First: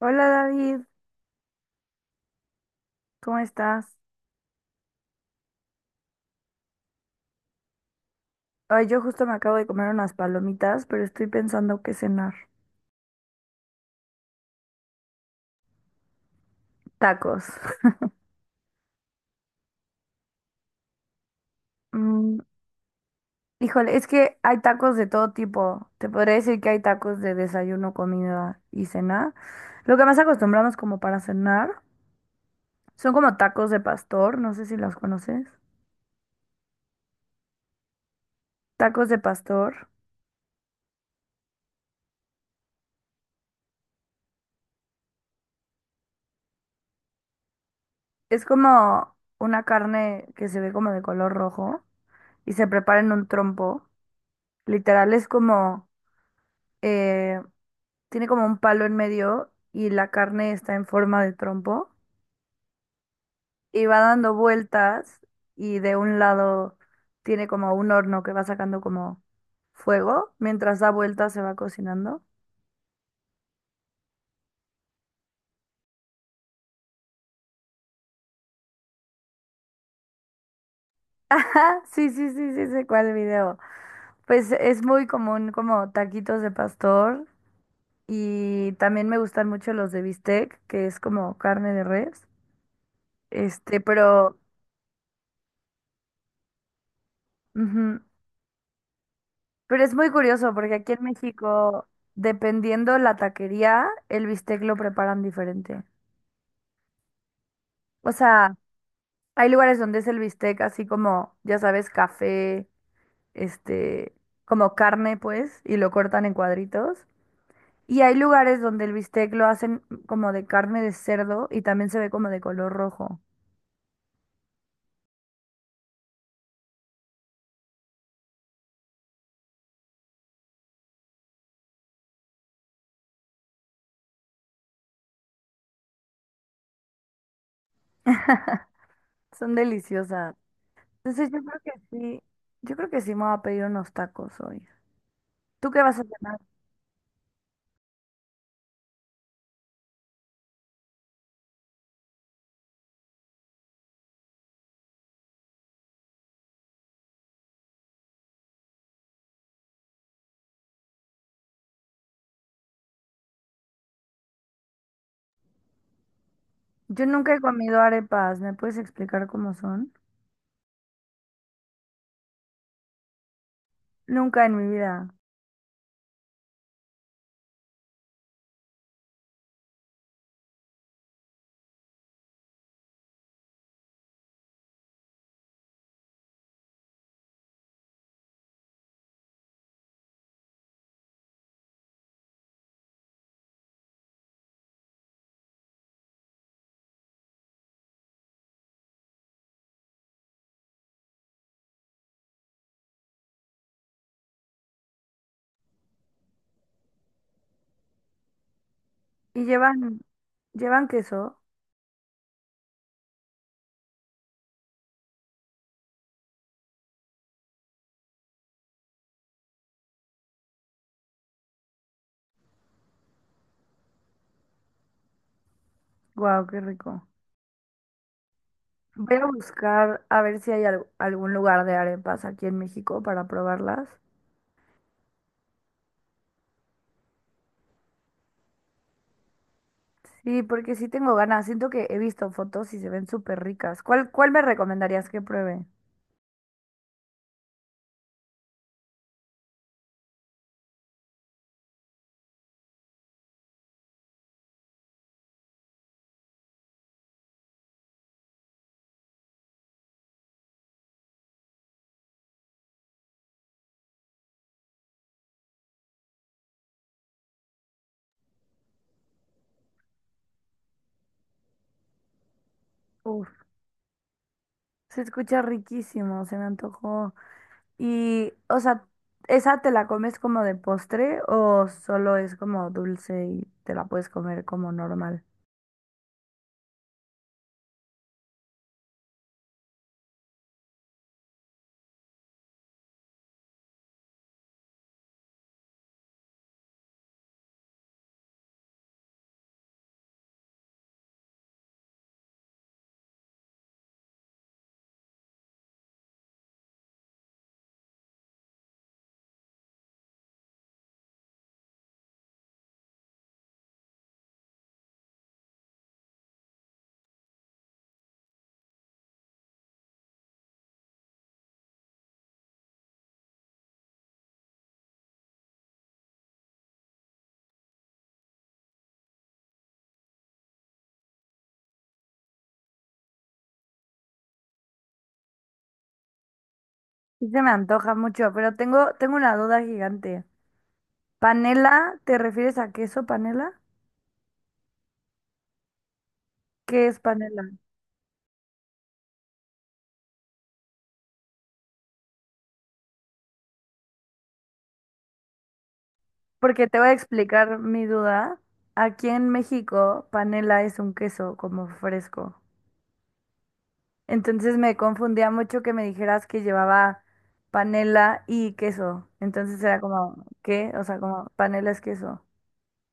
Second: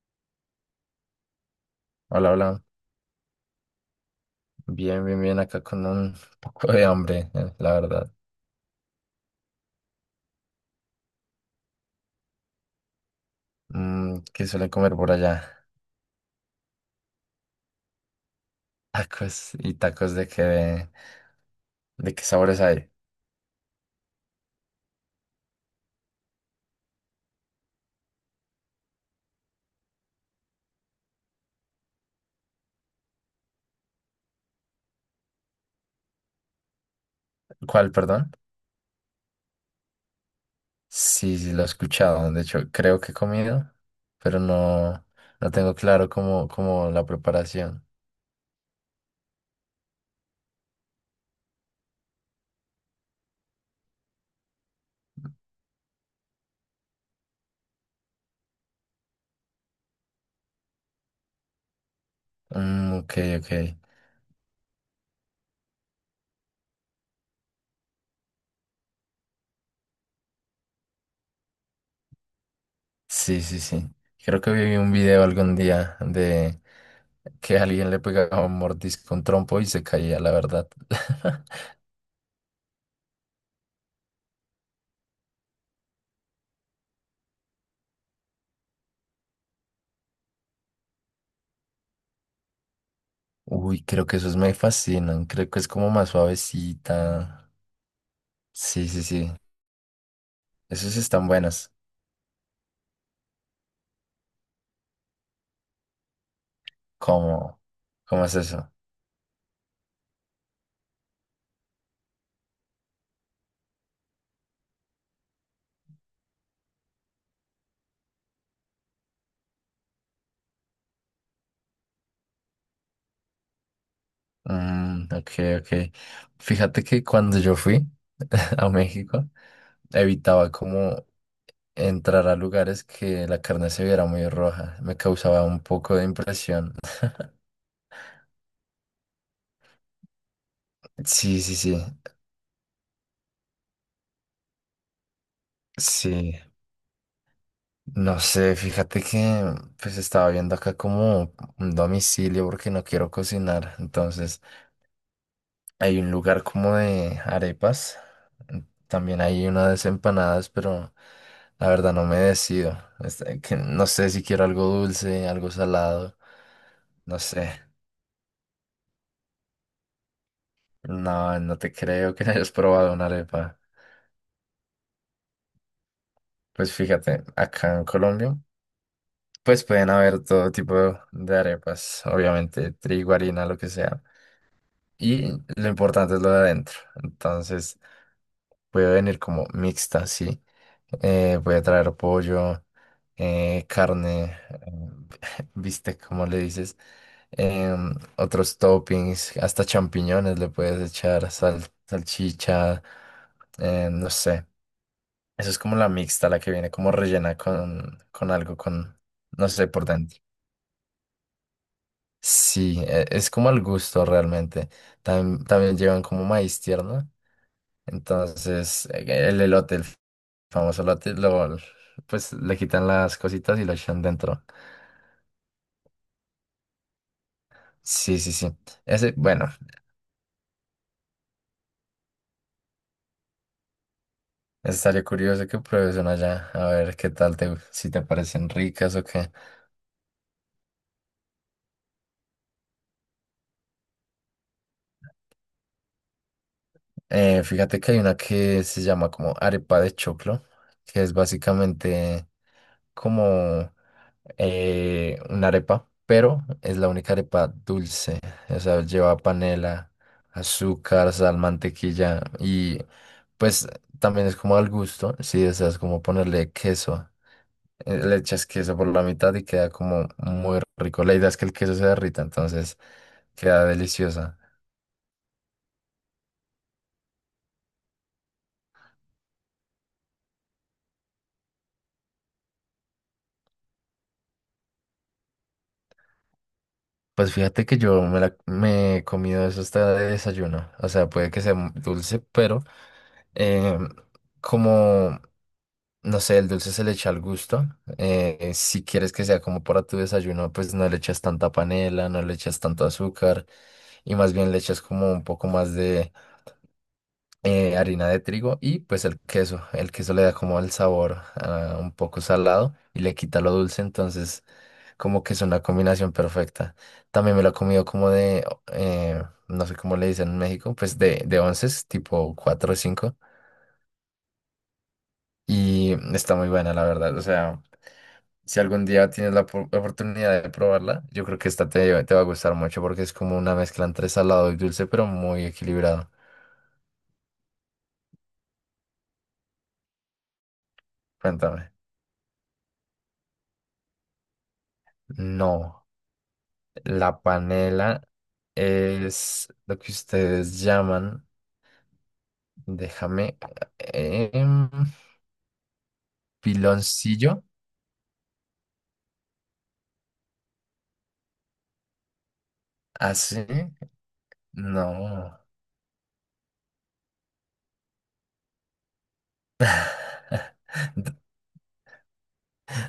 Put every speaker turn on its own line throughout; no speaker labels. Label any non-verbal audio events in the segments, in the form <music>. Hola David,
Hola, hola.
¿cómo estás?
Bien, bien, bien. Acá con un poco de hambre, la verdad.
Ay, yo justo me acabo de comer unas palomitas, pero estoy pensando qué cenar.
Mm, ¿qué suelen comer por allá?
Tacos. <laughs>
<laughs> Tacos y tacos de qué, de qué
Mm,
sabores hay.
híjole, es que hay tacos de todo tipo. Te podría decir que hay tacos de desayuno, comida y cena. Lo que más acostumbramos como para cenar son como tacos de pastor, no sé si los conoces.
¿Cuál, perdón?
Tacos de pastor.
Sí, sí, lo he escuchado. De hecho, creo que he comido, pero no, no tengo claro cómo, cómo la preparación.
Es como una carne que se ve como de color rojo y se prepara en un trompo. Literal es como eh, tiene como un palo en medio y la carne está en forma de trompo
Mm, ok, ok.
y va dando vueltas y de un lado tiene como un horno que va sacando como fuego. Mientras da vueltas se va cocinando. <laughs>
Sí, sí, sí. Creo que vi un video algún día de que alguien le pegaba un mordisco, un trompo y se caía, la verdad. <laughs>
Ajá, sí, sí, sí, sí, sé cuál video. Pues es muy común como taquitos de pastor y también me gustan mucho los de bistec, que es como carne de res. Este,
Uy, creo que
pero
esos me fascinan. Creo que es como más suavecita.
ujú.
Sí, sí, sí.
Pero es muy curioso porque aquí
Esos
en
están buenos.
México, dependiendo la taquería, el bistec lo preparan diferente.
¿Cómo?
O
¿Cómo es
sea,
eso?
hay lugares donde es el bistec así como, ya sabes, café, este, como carne, pues, y lo cortan en cuadritos. Y hay lugares donde el bistec lo hacen como de carne de cerdo y también se ve como de color rojo.
Mm, ok, ok. Fíjate que cuando yo fui <laughs> a México, evitaba como entrar a lugares que la carne se viera muy roja. Me causaba un poco de impresión. <laughs>
<laughs> Son deliciosas. Entonces yo
Sí, sí,
creo que
sí.
sí, yo creo que sí me voy a pedir unos tacos hoy. ¿Tú qué vas a hacer?
Sí. No sé, fíjate que pues estaba viendo acá como un domicilio porque no quiero cocinar. Entonces... Hay un lugar como de arepas. También hay unas empanadas, pero la verdad no me decido. Este, que no sé si quiero algo dulce, algo salado.
Yo
No
nunca he
sé.
comido arepas, ¿me puedes explicar cómo son?
No, no te creo que <laughs> hayas probado una arepa.
Nunca en mi vida.
Pues fíjate, acá en Colombia, pues pueden haber todo tipo de arepas, obviamente, trigo, harina, lo que sea. Y lo importante es lo de adentro. Entonces, puede venir como mixta, sí. Puede traer pollo. Carne, <laughs> bistec, como le dices, otros toppings, hasta champiñones le puedes echar, salchicha, no sé. Eso es como la mixta, la que viene como rellena con algo, con,
Y
no sé, por
llevan,
dentro.
llevan queso.
Sí, es como al gusto realmente. También llevan como maíz tierno. Entonces, el elote, el famoso elote, lo, pues le quitan las cositas y lo echan dentro.
Guau, qué rico.
Sí, sí, sí.
Voy
Ese,
a
bueno,
buscar a ver si hay al- algún lugar de arepas aquí en México para probarlas.
estaría curioso que pruebes una allá, a ver qué tal te, si te parecen ricas o qué.
Sí, porque sí tengo ganas. Siento que he visto fotos y se ven súper ricas. ¿Cuál, cuál me recomendarías que pruebe?
Fíjate que hay una que se llama como arepa de choclo, que es básicamente como una arepa, pero es la única arepa dulce. O sea, lleva panela, azúcar, sal, mantequilla y pues también es como al gusto, si deseas como ponerle queso. Le echas queso por la mitad y queda como muy rico. La idea es que el queso se derrita, entonces
Uf,
queda deliciosa.
se escucha riquísimo, se me antojó. Y, o sea, ¿esa te la comes como de postre o solo es como dulce y te la puedes comer como normal?
Pues fíjate que yo me, la, me he comido eso hasta de desayuno. O sea, puede que sea dulce, pero eh, como, no sé, el dulce se le echa al gusto. Si quieres que sea como para tu desayuno, pues no le echas tanta panela, no le echas tanto azúcar y más bien le echas como un poco más harina de trigo y pues el queso. El queso le da como el sabor un poco salado y le quita lo dulce, entonces como que es una combinación perfecta. También me lo he comido como de, eh, no sé cómo le dicen en México, pues de onces, tipo 4 o 5 y está muy buena la verdad, o sea... Si algún día tienes la oportunidad de probarla, yo creo que esta te, te va a gustar mucho porque es como una mezcla entre salado y dulce, pero muy equilibrado.
Sí se me antoja mucho, pero tengo, tengo una duda gigante.
Cuéntame.
¿Panela? ¿Te refieres a queso panela?
No.
¿Qué es
La
panela?
panela es lo que ustedes llaman, déjame, eh, em,
Porque te voy a
piloncillo,
explicar mi duda. Aquí en México, panela es un queso como fresco.
así,
Entonces me confundía
no,
mucho que me dijeras que llevaba panela y queso. Entonces era como, ¿qué? O sea, como
<laughs>
panela es queso.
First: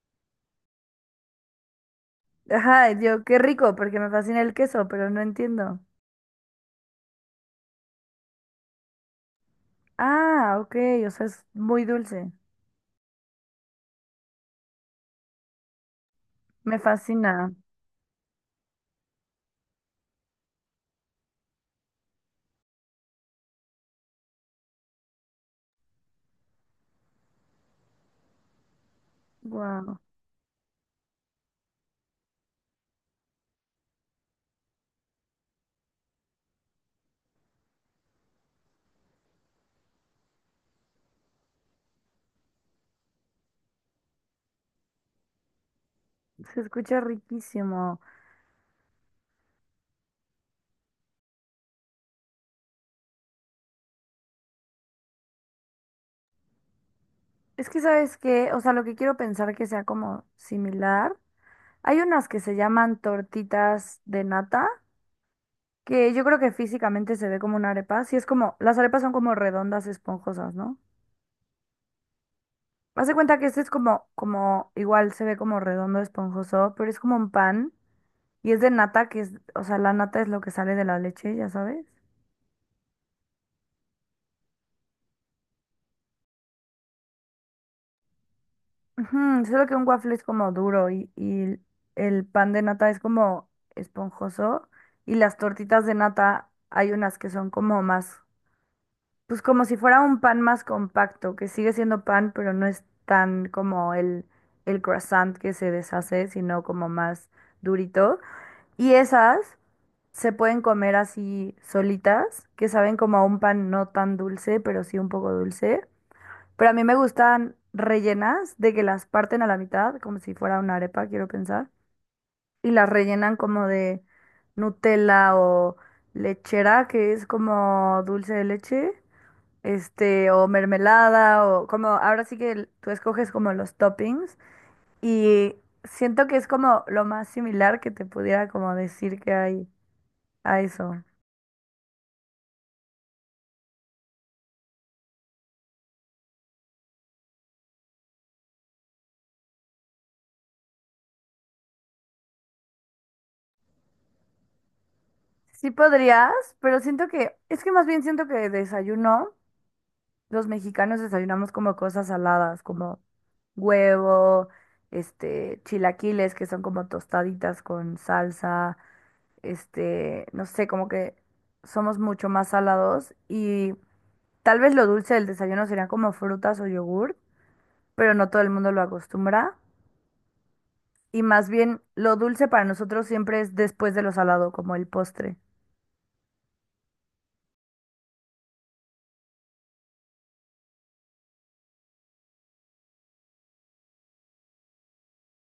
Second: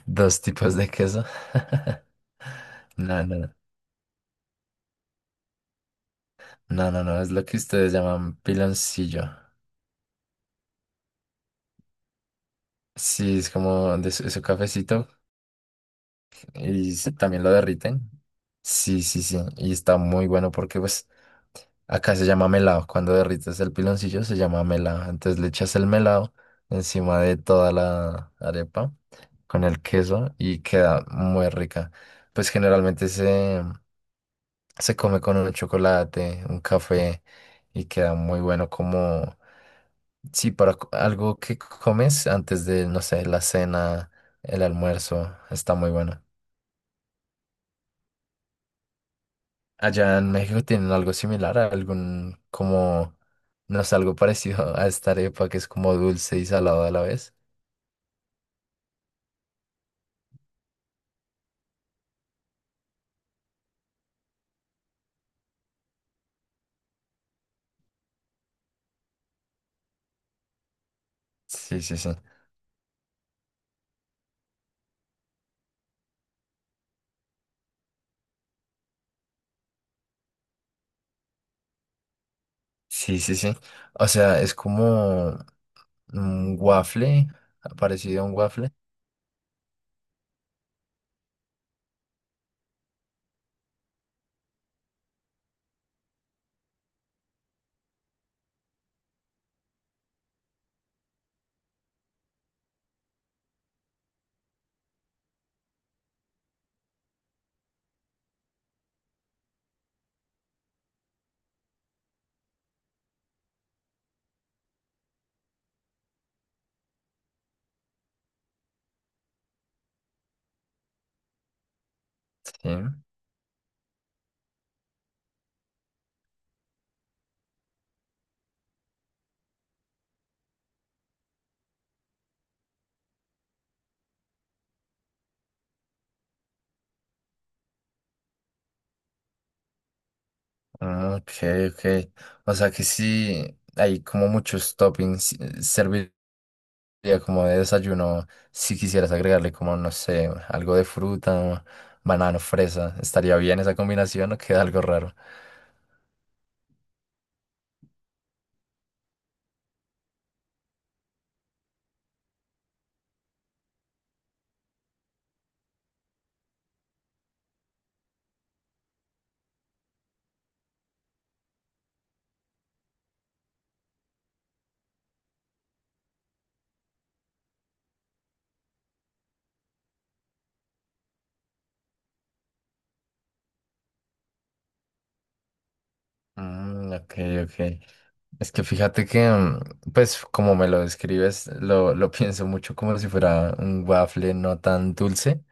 dos tipos de queso. <laughs>
Ajá, y
No,
yo, qué
no,
rico, porque me fascina el queso, pero no entiendo.
no, no, no, no, es lo que ustedes llaman piloncillo.
Ah, ok, o sea, es muy dulce.
Sí, es como de su, su cafecito
Me
y
fascina.
también lo derriten. Sí, sí, sí, y está muy bueno porque pues acá se llama melado. Cuando derrites el piloncillo se llama melado. Entonces le echas el melado encima de toda la arepa con el
Wow.
queso y queda muy rica. Pues generalmente se, se come con un chocolate, un café y queda muy bueno como, sí, para algo que comes antes de, no sé, la cena, el almuerzo. Está muy bueno.
Se escucha riquísimo.
Allá en México tienen algo similar, algún como, no sé, algo parecido a esta arepa que es como dulce y salado a la vez.
Es que sabes que, o sea, lo que quiero pensar que sea como similar. Hay unas que se llaman tortitas de nata, que yo creo que físicamente se ve como una arepa. Sí, es como, las arepas son como redondas, esponjosas, ¿no?
Sí, sí, sí.
Haz de cuenta que este es como, como, igual se ve como redondo, esponjoso, pero es como un pan y es de nata, que es, o sea, la nata es lo que sale de la leche, ya sabes.
Sí, sí, sí. O sea, es como un waffle, parecido a un waffle.
Ujú, solo que un waffle es como duro y el pan de nata es como esponjoso y las tortitas de nata hay unas que son como más, pues como si fuera un pan más compacto, que sigue siendo pan, pero no es tan como el croissant que se deshace, sino como más durito. Y esas se pueden comer así solitas, que saben como a un pan no tan dulce, pero sí un poco dulce. Pero a mí me gustan rellenas de que las parten a la mitad, como si fuera una arepa, quiero pensar.
Sí.
Y las rellenan como de Nutella o lechera, que es como dulce de leche, este, o mermelada, o como, ahora sí que el- tú escoges como los toppings. Y siento que es como lo más similar que te pudiera como decir que hay a eso.
Ah, ok, ok. O sea que sí, hay como muchos toppings. Serviría como de desayuno si quisieras agregarle como, no sé, algo de fruta, banano, fresa. ¿Estaría bien esa combinación o queda algo raro?
Sí podrías, pero siento que, es que más bien siento que desayuno. Los mexicanos desayunamos como cosas saladas, como huevo, este, chilaquiles, que son como tostaditas con salsa, este, no sé, como que somos mucho más salados y tal vez lo dulce del desayuno serían como frutas o yogur, pero no todo el mundo lo acostumbra. Y más bien, lo dulce para nosotros siempre es después de lo salado, como el postre.
Mm, ok, ok. Es que fíjate que, mm, pues, como me lo describes, lo <laughs> pienso mucho como si fuera un waffle no tan dulce.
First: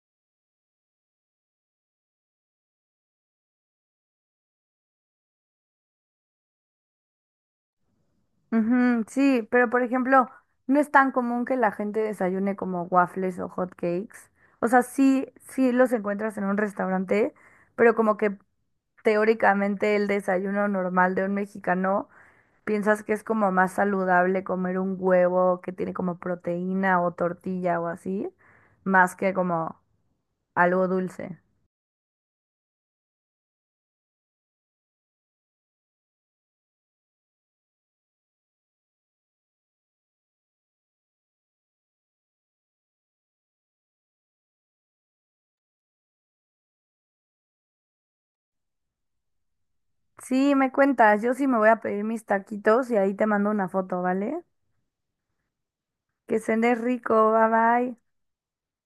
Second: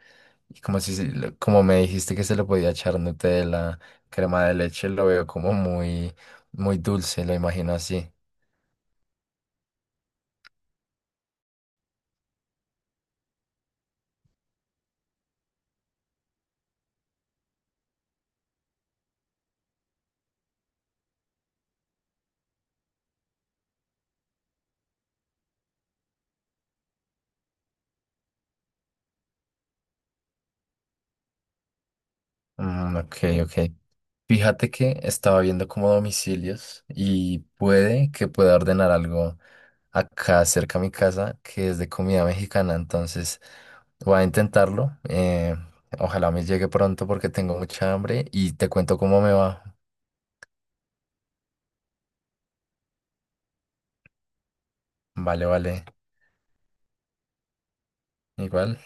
Y como si, como me dijiste que se le podía echar Nutella, crema de leche, lo veo como muy, muy dulce, lo imagino así.
Ujú, sí, pero por ejemplo, no es tan común que la gente desayune como waffles o hot cakes. O sea, sí, sí los encuentras en un restaurante, pero como que teóricamente el desayuno normal de un mexicano, piensas que es como más saludable comer un huevo que tiene como proteína o tortilla o así, más que como algo dulce.
Mm, ok, ok. Fíjate que estaba viendo como domicilios y puede que pueda ordenar algo acá cerca a mi casa que es de comida mexicana, entonces voy a intentarlo. Ojalá me llegue pronto porque tengo mucha hambre y te cuento cómo me va.
Sí, me cuentas, yo sí me voy a pedir mis taquitos y ahí te mando una foto, ¿vale?
Vale, vale,
Que cenes rico, bye bye.
igual.